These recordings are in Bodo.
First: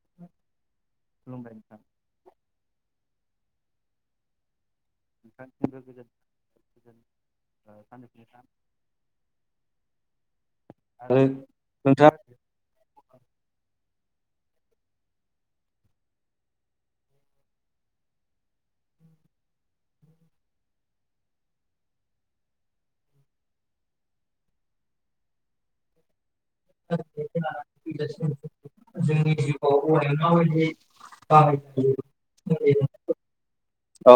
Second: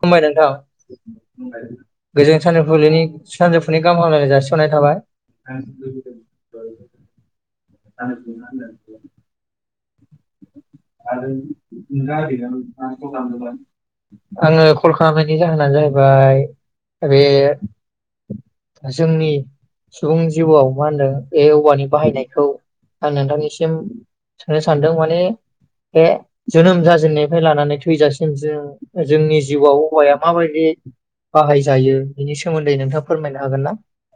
खुलुमबाय नोंथां खुलुमबाय नोंथां गोजोन सानजुफुनि सानजुफुनि गाहाम हामलायनाय जासि हनाय थाबाय नोंथांनिसिमबो गोजोन गोजोन सानजौफुनि गाहाम [unintelligible] आरो नोंथाङा [unintelligible] आंङो कल खालामनायनि जाहोनानो जाहैबाय बे जोंनि सुबुं जिउआव मा होनदों बे औवानि बाहायनायखौ आं नोंथांनिसिम सो सानदों माने बे जोनोम जाजेननायनिफ्राय लानानै थैजासिम जों जोंनि जिउआव हौवाया माबायदि बाहायजायो बिनि सोमोन्दै नोंथांङा फोरमायना हागोन औ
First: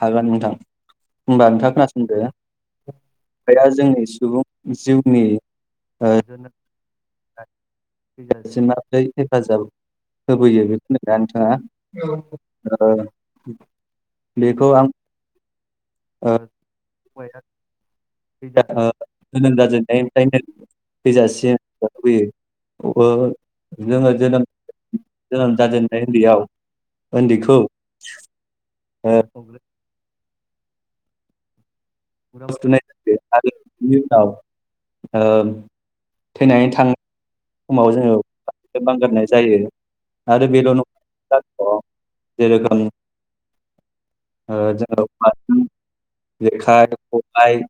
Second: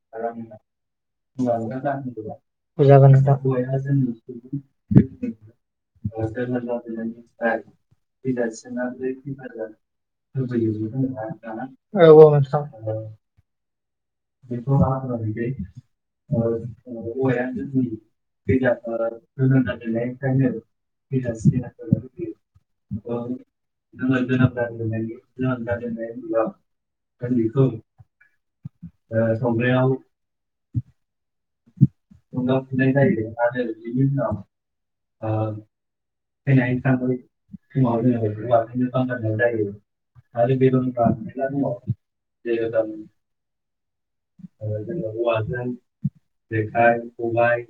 हागोन नोंथां होमबा नोंथाङा खोनासंदो औ हागोन औवाया जोंनि सुबुं जिउनि ओ थैजासिम माब्रै हेफाजाब होबोयो बेखौ होनदोंना नोंथाङा ओ बेखौ आं ओ औवाया [unintelligible] थैजासिम जोनोम [unintelligible] जाजेननायनिफ्रायनो थैजासिम होबोयो ओ जोङो जोनोम जोनोम जाजेननाय उन्दैयाव उन्दैखौ ओ [unintelligible] [inaudible] सगां खुनाय जायो आरो बिनि उनाव ओ थैनानै थानायनाय समाव जोङो बेखौ बाखोननो बानारनाय जायो आरो बेल' बेरं नङा मेरला दङ ओ जेरोखोम ओ जोङो औवाजों जेखाइ खबाइ खबाय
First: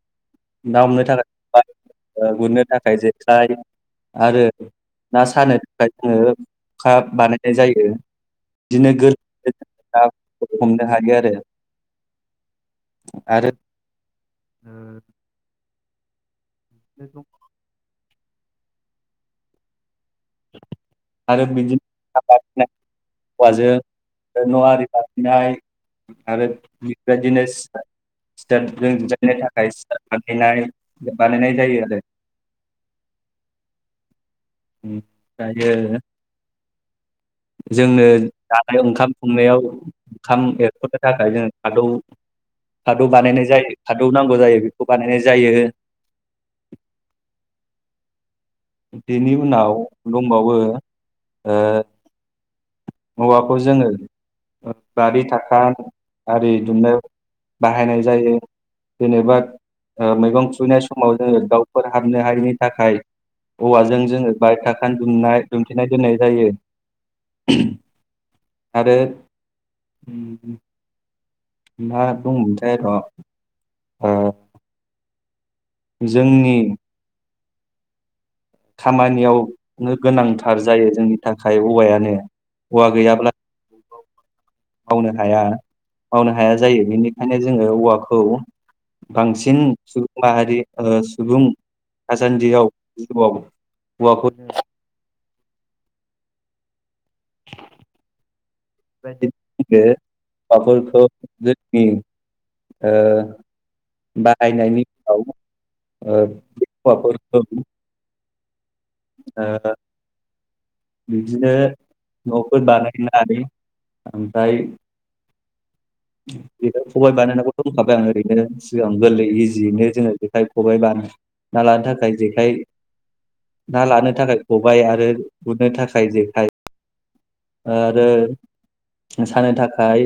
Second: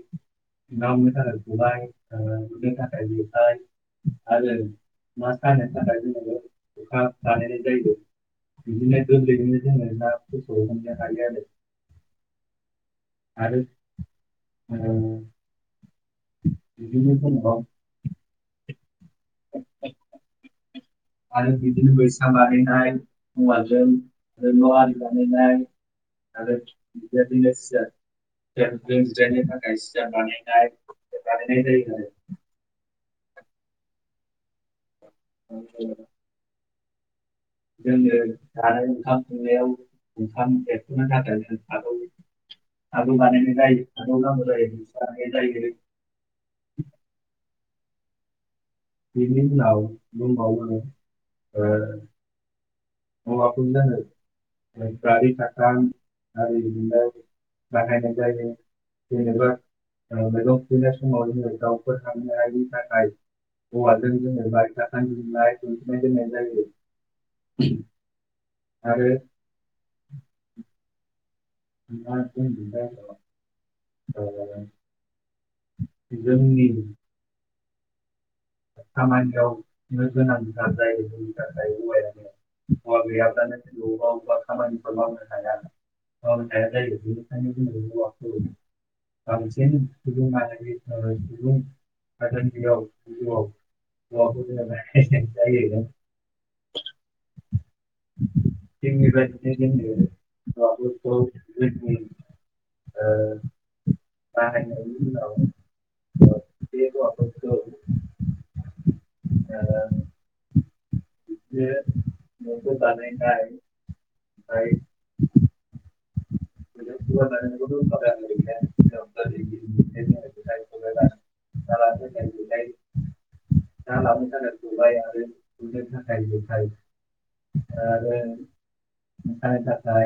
ना हमनो थाखाय खबाय गुरनो थाखाय लेखाय आरो ना सानो थाखाय जोङो अखा बानायनाय जायो बिदिनो गोरलैयैनो जोङो ना फोरखौ हमनो हायो आरो आरो ओ आरो ओ बिदिनो [unintelligible] [unintelligible] आरो बिदिनो बैसां बानायनाय औवाजों आरो न' आरि बानायनाय आरो बिदिनो सिथारजों सियारजों जायनो जिरायनो थाखाय सिथार सियार बानायनाय बानायनाय जायो आरो [inaudible] जोंनो जानाय ओंखाम संनायाव ओंखाम एरख'नो थाखाय जों खादौ खादौ बानायनाय जायो खादौ नांगौ जायो बेखौ बानायनाय जायो [inaudible] बेनि उनाव दंबावो। [inaudible] औवाजों जोङो बारि दुमनाय दुमथेनाय दोननाय जायो [inaudible] आरो। [inaudible] [inaudible] जोंनि। खामानियावनो गोनांथार जायो जोंनि थाखाय औवायानो औवा गैयाब्ला मावनो हाया मावनो हाया जायो बेनिखायनो जोङो औवाखौ बांसिन सुबुं माहारि ओ सुबुं थासान्दियाव [inaudible] [inaudible] जायो। बेफोरखौ जोंनि ओ बाहायनायनि उनाव ओ बे औवाफोरखौ [inaudible] बिदिनो न'फोर बानायनो आरो ओमफ्राय। जेखाय खबाय बानायखौथ' बुंखाबाय आं ओरैनो सिगां गोरलै इजियैनो जोङो जेखाय खबाइ बानायना लानो थाखाय जेखाइ ना लानो थाखाय खबायाइ आरो गुरनो थाखाय जेखाय। आरो सानो थाखाय।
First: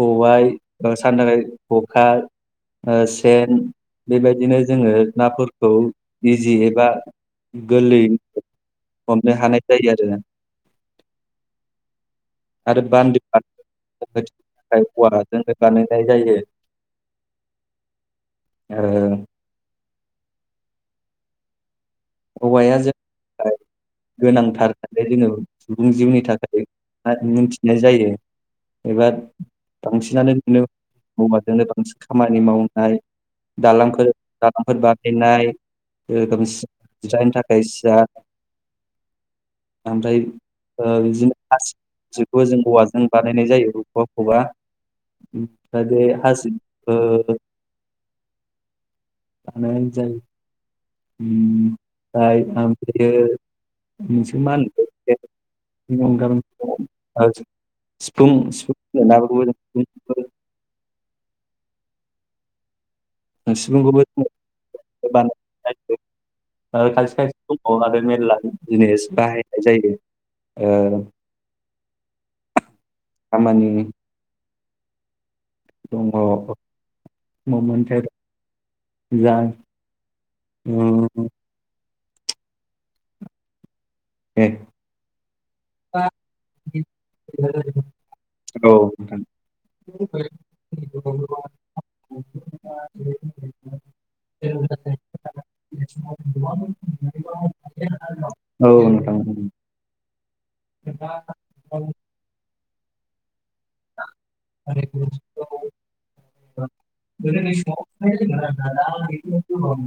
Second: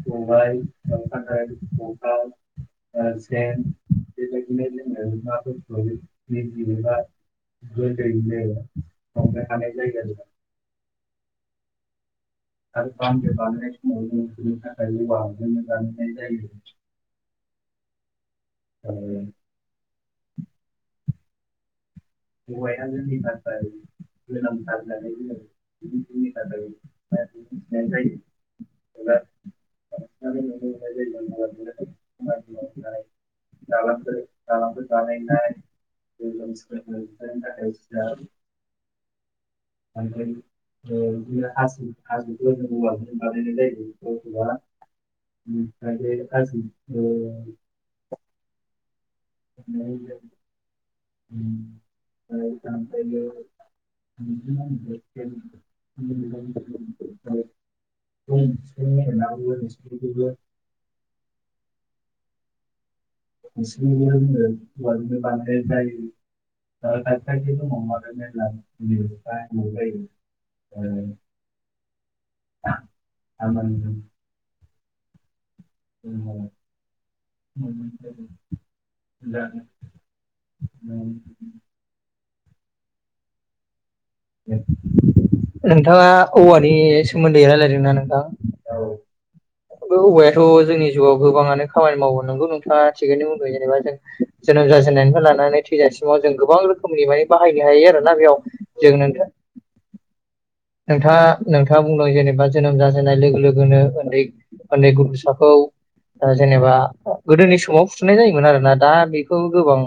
खबाइ ओ सानो थाखाय खखा ओ सेन बेबायदिनो जोङो नाफोरखौ इजि एबा गोरलै हमनो हानाय जायो आरो [inaudible] आरो बान्दो बानायनो थाखाय औवाजोंनो बानायनाय जायो ओ [inaudible] औवाया जों गोनांथार होननानै जोङो सुबुं जिउनि थाखाय मिथिनाय जायो एबा बांसिनानो नुनो औवाजोंनो बांसिन खामानि मावनाय दालांफोर दालांफोर [inaudible] जायनि थाखाय सि हासिबखौ जों औवाजों बानायनाय जायो औवाखौबा ओमफ्राय बे हासिब ओ [unintelligible] बानायनाय जायो। ओमफ्राय ओमफ्रायो मोनसे मा होनो अनगा सिफुं सिफुं नाफोरखौबो [inaudible] जों सिफुंखौबो जों बानायनाय जायो खायसे खायसे दङ आरो मेरला जिनिस बाहायनाय जायो ओ [unintelligible] [unintelligible] खामानि गाबोन दङ मो मोनथाय जा ओ दे। नोंथाङा औवानि सोमोन्दै रायलायदोंना नोंथां औ औ बे औवायाथ' जोंनि जिउगाव गोबाङानो खामानि मावो नोंगौ नोंथाङा थिगैनो बुंदों जेनेबा जों जोनोम जाजेननायनिफ्राय लानानै थैजासिमाव जों गोबां रोखोमनि माने बाहायनो हायो आरोना बेयाव नोंथां [unintelligible] नोंथाङा नोंथाङा नोंथां बुंदों जेनेबा जोनोम जाजेननाय लोगो लोग गोनो उन्दै उन्दै गथ'साखौ ओ जेनेबा गोदोनि गोदोनि समाव फुथुनाय जायोमोन आरोना दा बेखौ गोबां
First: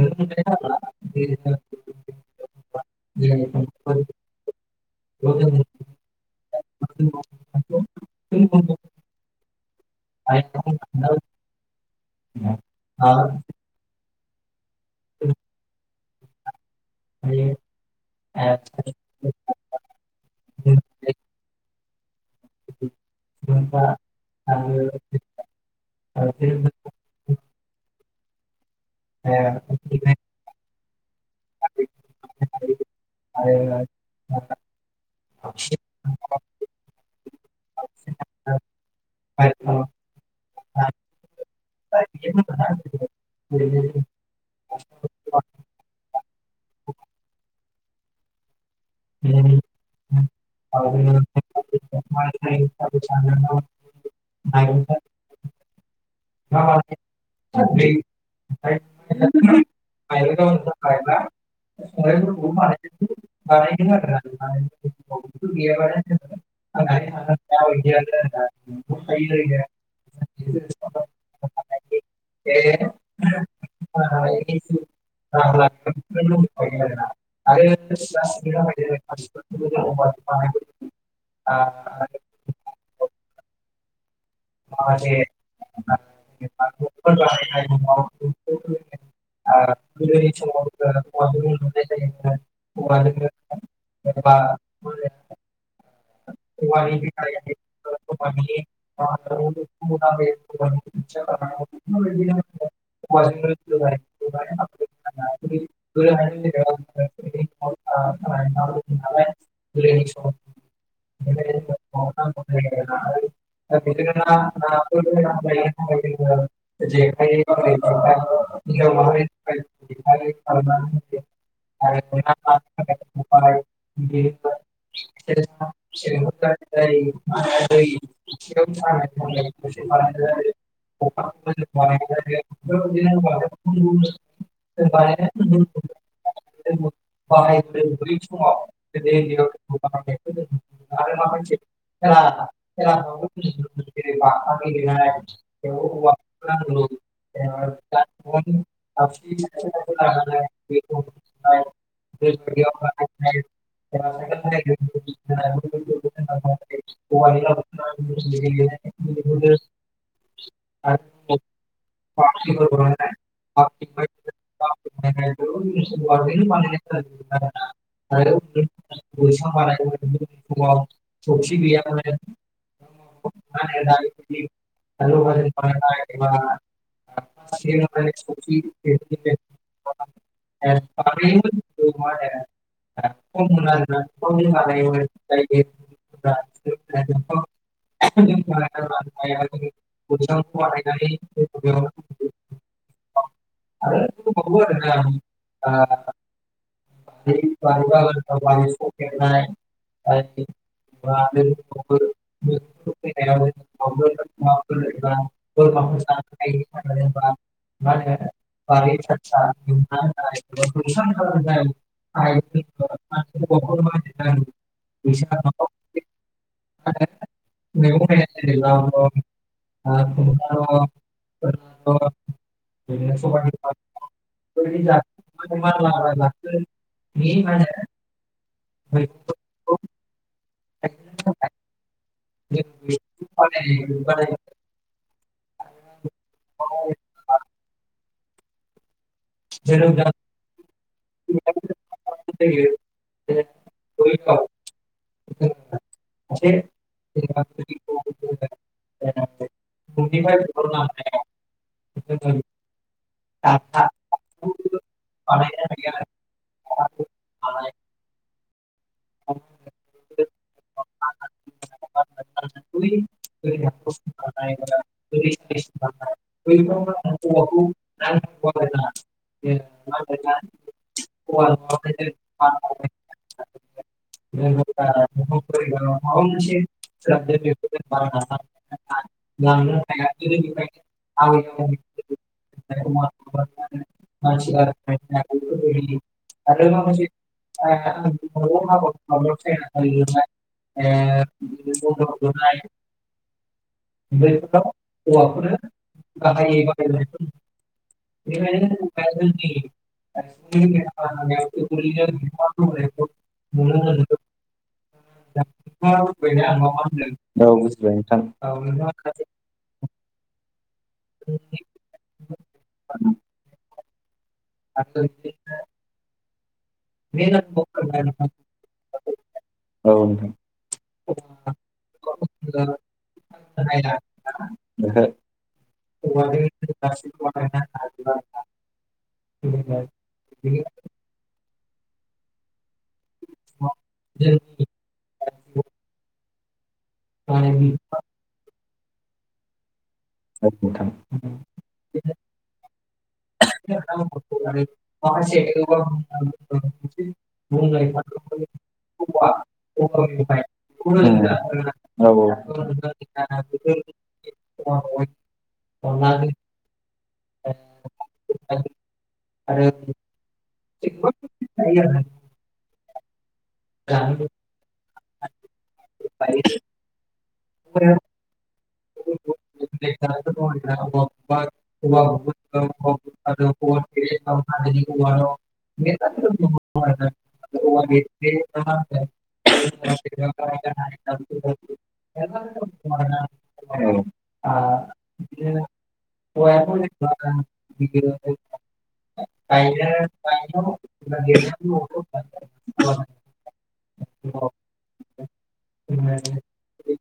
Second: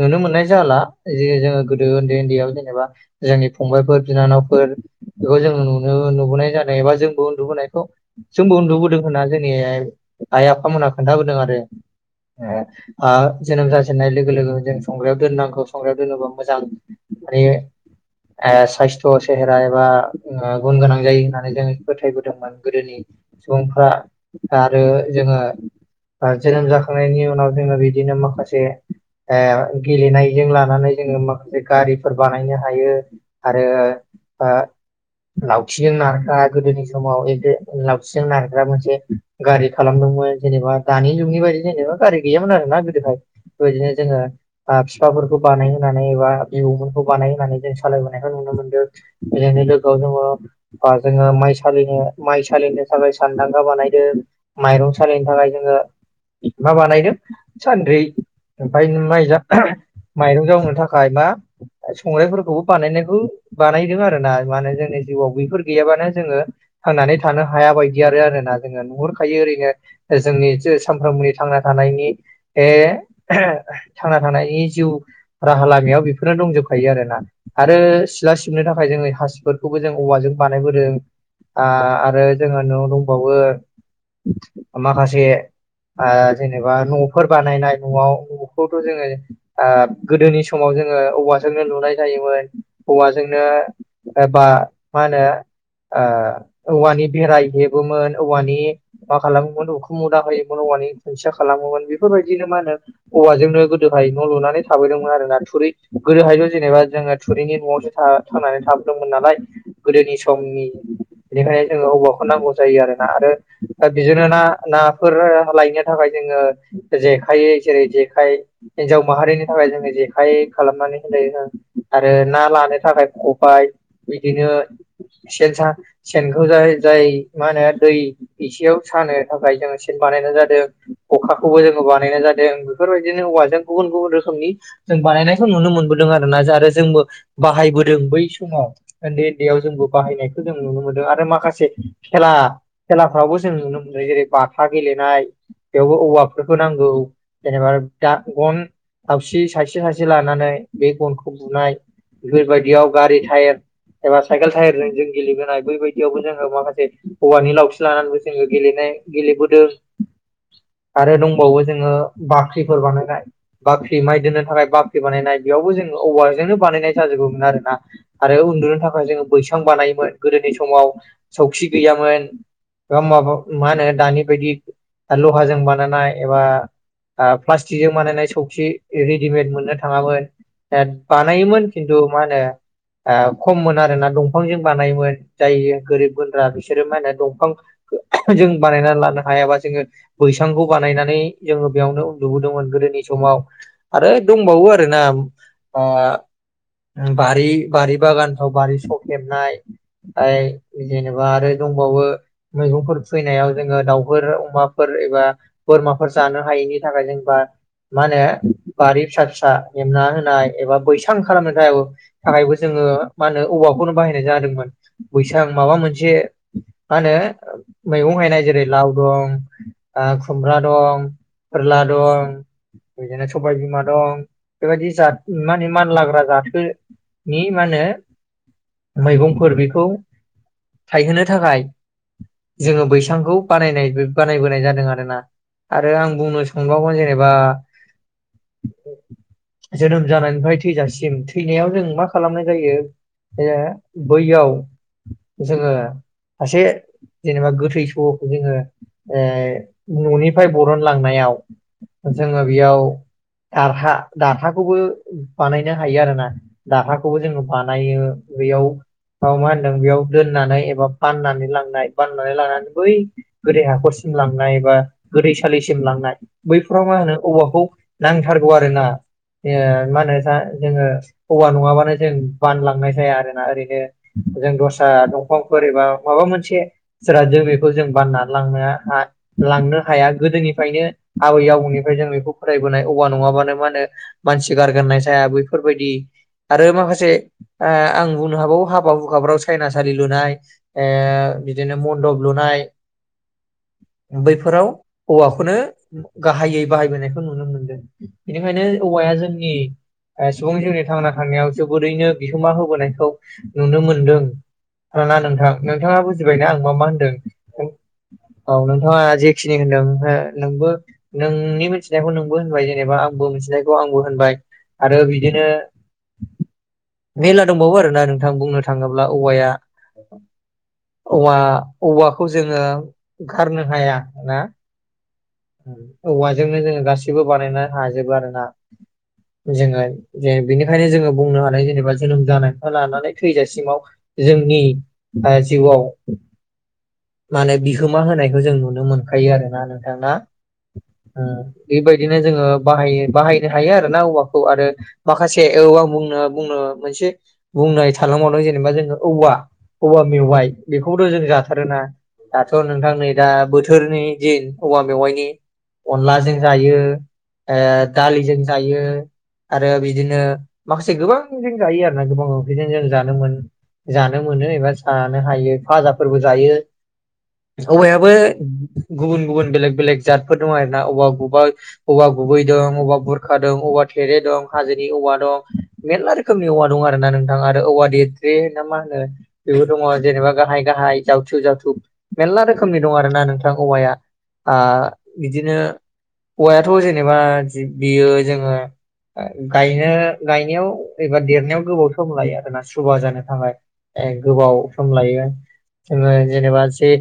नुनो मोननाय जाला जि जोङो गोदो उन्दै उन्दैयाव जेनेबा जोंनि फंबायफोर बिनानावफोर बेखौ जोंङो नुनो नु- गनाय जा एबा जोंबो उन्दुबोनायखौ जोंबो उन्दुबोदों होनना जोंनि आइ आइ आफामोनहा खोनथाबोदों आरो ए आ जोनोम जाजेन होननाय लोगो लोगो जों संग्रायाव दोननांगौ संग्रायाव- जेनबा मोजां मानि आ सायसथ सेहेरा समाव बा गुन गोनां जायो होननानै जों फोथायबो दोंमोन गोदोनि सुबुंफ्रा आरो जोङो ओ जोनोम जाखांनायनि उनाव जोङो बि बिदिनो माखासे ए गेलेनायजों लानानै जोङो माखासे गारिफोर बानायनो हायो आरो ओ लावखिजों नाखारद गोदोनि समाव एबे लावथिजों नारग्रा मोनसे गारि खालामदोंमोन जेनेबा दानि जुगनि बायदि जेनेबा गारि गैयामोन आरोना गोदोहाय बेबायदिनो जोङो ओ फिफाफोरखौ बानायहोनानै एबा बिबौमोनखौ बानायहोनानै जों सालायबोनाय खौ नुनो मोनदों गेलेनो लोगोआव जोङो बा जोङो माइ सालिनो माइ सालिनो थाखाय सानदांगा बानायदों माइरं सालिनो थाखाय जोङो मा बानायदों? सानद्रि ओमफाय माइ माइरं माइरं जावनो थाखाय थाखायबा मा संग्रायफोरखौबो संग्राइफोरखौबो बानायनायखौ बानायदों बानायदों आरो आरोना दा माने जोंनि जिउआव बेफोर गैयाबानो जोङो थांनानै थानो हाया बायदि आरो आरोना नुहोर खायो ओरैनो जोंनि जो सानफ्रामबोनि थांना थानायनि ए थांना थानायनि जिउ राहा लामायाव बेफोरनो दंखायो दंजोबखायो आरो ना आरो सिथला सिबनो थाखाय जों हासिफोरखौबो ओरैनो जों औव जों बानायदों आ आरो ज नआव दंबावो। माखासे [unintelligible] एबा न'फोर बानायनाय न'आव न'खौथ' जोङो ओ गोदोनि समाव जोङो औवाजोंनो लुनाय जायोमोन औवाजोंनो एबा मा होनो ओ औवानि बेरा हेबोमोन औवानि मा खालामो मोन उखुमुदा होयोमोन औवानि खुनथिया खालामो मोन‌बि बेफोरबायदिनो मा होनो औवाजोंनो गोदो ओमफ्राय न' लुनानै थाबोैदोंमोन आरो ना थुरि गोदोहाबो जेनेबा जोङो थूरिनि नआवनो था खानानै थाबोदोंमोन नालाय गोदोनि समनि बेनिखायनो जोंनो बिदिनो औवाखौ नांगौ जायो आरो ना आरो दा नाफोर बिदिनो गोनां ना नाफोर लायनो थाखाय जोङो जेखाइ जेखाय खबाइ जेरै खबाइ जेखाय हिनजाव माहारिनि थाखाय जोंनो जेखाइ जेखाय खालामनानै होयो होनाय जायो आरो ना लानो थाखाय खबाय बिदिनो सेन सानो सेनखौ जाय जाय मा होनो दै एसेयाव सानो थाखाय जोङो सेन बानायनाय जादों खखाखौबो जोङो बानायनाय जादों बेफोरबायदिनो हवाजों गुबुन गुबुन रोखोमनि जों बानायनायखौ नुनो मोनबोदों आरोना आरो जोंबो बाहायबोदों। दों बै समाव उन्दै उन्दैयाव जोंबो बाहायनायखौ जों नुनो मोनदों आरो माखासे माखा खेला खेलाफ्रावबो जों नुनो मोन जेरै बाथा गेलेनाय बेयाव बेयावबो औवाखौ औवाफोरखौ नांगौ जेनेबा दा गन दावसि सासे सासे लानानै बे गनखौ बुनाय बेफोरबायदि बेयाव गारि टायार एबा साइकेल टायारजों जों गेलेबोनाय बैबायदियावबो जों माखासे औवानि लावथि लानानैबो जोङो गेलेनाय गेलेबोदों नांगौ आरो दंबावो जोङो आरो बाख्रिफोर बानायनाय बाख्रि माइ दोननो थाखाय बाख्रि बानायनाय बेयावबो जोङो औवाजोंनो बानायनाय जाजोबोमोन आरो। आरो उन्दुनो थाखाय जोङो बैसां बानायोमोन गोदोनि समाव सौखि गैयामोन एबा माबा मा होनो दानि बायदि लहाजों बानायनाय एबा प्लास्टिकजों बानायनाय सौखि रेडिमेद मोननो थाङामोन बानायोमोन खिन्थु मा होनो ओ खममोन आरोना दंफांजों बानायोमोन जायो गोरिब गुन्द्रा बिसोरो मा होनो दंफां जों बानायनानै लानो हायाबा जोङो बैसांखौ बानायनानै जोङो बेयावनो उन्दुबोदोंमोन गोदोनि समाव आरो दंबावो आरोना आ बारि बारि बागानफ्राव बारि सखेबनाय । जेनेबा आरो दंबावो मैगंफोर खुबैनायाव जोङो दाउफोर अमाफोर एबा बोरमाफोर जानो हायैनि थाखाय जेनेबा मा होनो बारि फिसा फिसा हेबना होनाय एबा बैसां खालामनो थाखाय । थाखायबो जोङो मा होनो औवाखौनो बाहायनाय जादोंमोन बैसां माबा मोनसे मा होनो मैगं गायनाय जेरै लाव दं खुमब्रा दं फोरला दं बिदिनो सबायबिमा दं बेबायदि जाद मा होनो मानलाग्रा जाथो नि मा जोङो होनो मैगंफोर बेखौ थायहोनो थाखाय जोङो बैसांखौ बानायनाय बानायबोनाय जादों आरोना । आरो आं बुंनो सानबावगोन जेनेबा औ। जोनोम जानायनिफ्राय थैजासिम । म थैनायाव जों मा खालामनाय जायो ओ बैयाव जोङो सासे जेनेबा गोथै सहखौ जोङो ओ न'निफ्राय बरनलांनायाव जोङो बेयाव दारहा दारहा खौबो बानायनो हायो आरोना दर खौबो जोङो बानायो बेयाव मा होनदों बेयाव दोननानै एबा बाननानै लांनाय बाननानै लानानै बै गोथै हाखरसिम लांनाय एबा गोथै सालिसिम लांनाय । बैफोराव मा होनो औवाखौ नांथारगौ आरो ना ए मा होनो दा बै जोङो हौवा माबा नङाबानो । जों बानलांनाय जाया आरोना ओरैनो जों दस्रा दंफां । बोरैबा माबा मोनसे जिराद जों बेखौ जों बानना लांनो हा लांनो हाया गोदोनिफ्रायनो आबै आबौनिफ्राय जों फरायबोनाय औवा नङाबानो मा होनो मानसि गारगोनाय जाया बै बेफोरबायदि आरो मा बायदि ओ आं बुंनो हाबावो [unintelligible] हुखाफ्राव मोनसे सायना सालि लुनाय ए बिदिनो बैफोराव मन्दब लुनाय बैफोराव औवाखौनो गाहायै बाहायबोनायखौ नुनो मोनदों बेनिखायनो औवाया बेखायनो जों जोंनि ओ सुबुंनि जिउनि जोंनि थांना थानायाव सुबुं बोरैनो बिहोमा नुनो होबोनायखौ मोनो नुनो मोनदों [unintelligible] नोंथां औ नोंथाङा बुजिबायना आं मा मा होनदों बुजिबाय नोंथां। औ नोंथां। नोंथाङा जेखिनि होनदों [unintelligible] नोंबो नोंनि मिथिनायखौ नोंबो होनबाय जेनेबा आंबो मिथिनायखौ आं बो होनबाय आरो बिदिनो मेला दंबावो आरोना नोंथां बुंनो थाङोब्ला औवाया औवा औवाखौ जोङो गारनो हाया ना [inaudible] ओहो। औवाजोंनो जोङो गाससिबो बानायनो हाजोबो आरो ना जोङो बिनिखायनो जोङो बुंनो हानाय जेनेबा जोनोम जानाय लानानै थैजासिमाव जोंनि जिउआव माने बिहोमा औ होनायखौ जों नुन नुनो मोनखायो आरोना नोंथां ना? ओ नोंथां। बेबायदिनो जोङो बाहायो बाहायनो हायो आरोना औवाखौ आरो माखासे माखासे औ औवा आं बुंनो बुंनो मोनसे बुंनाय थाालांबावदों जेनेबा जोङो औवा औवा मेवाइ बेखौथ' जों जाथारोना दाथ' नोंथां नै दा बोथोरनि दिन औवा मेवाइनि अनलाजों जायो [inaudible] ओ दालिजों जायो आरो बिदिनो माखासे गोबां जों जायो आरो ना गोबा [unintelligible] जों जानो मोन जानो मोनो एबा जानो हायो फाजाफोरबो जायो। जानो सबायाबो आ [unintelligible] गुबुन गुबुन बेलेग बेलेग फोर दं आरोना औवा गुबा औवा गुबै दं औवा बुरखा दं औवा थेरे दं हाजोनि औवा दं मेरला रोखोमनि औवा दं आरो ना नोंथां आरो औवा देद्रे ना मा होनो बेबो दङ जेनेबा गाहाय गाहाय जावथु जावथु मेरला रोखोमनि दं आरो ना नोंथां औवाया आ [unintelligible] बिदिनो बिदिनो औवायाथ' जेनेबा बियो जोङो गायनो गायनो गायनायाव एबा देरनायाव गोबाव सम लायो आरोना सुबा जानो थाखाय गोबाव गायनायाव सम लायो। जोङो जेनेबा से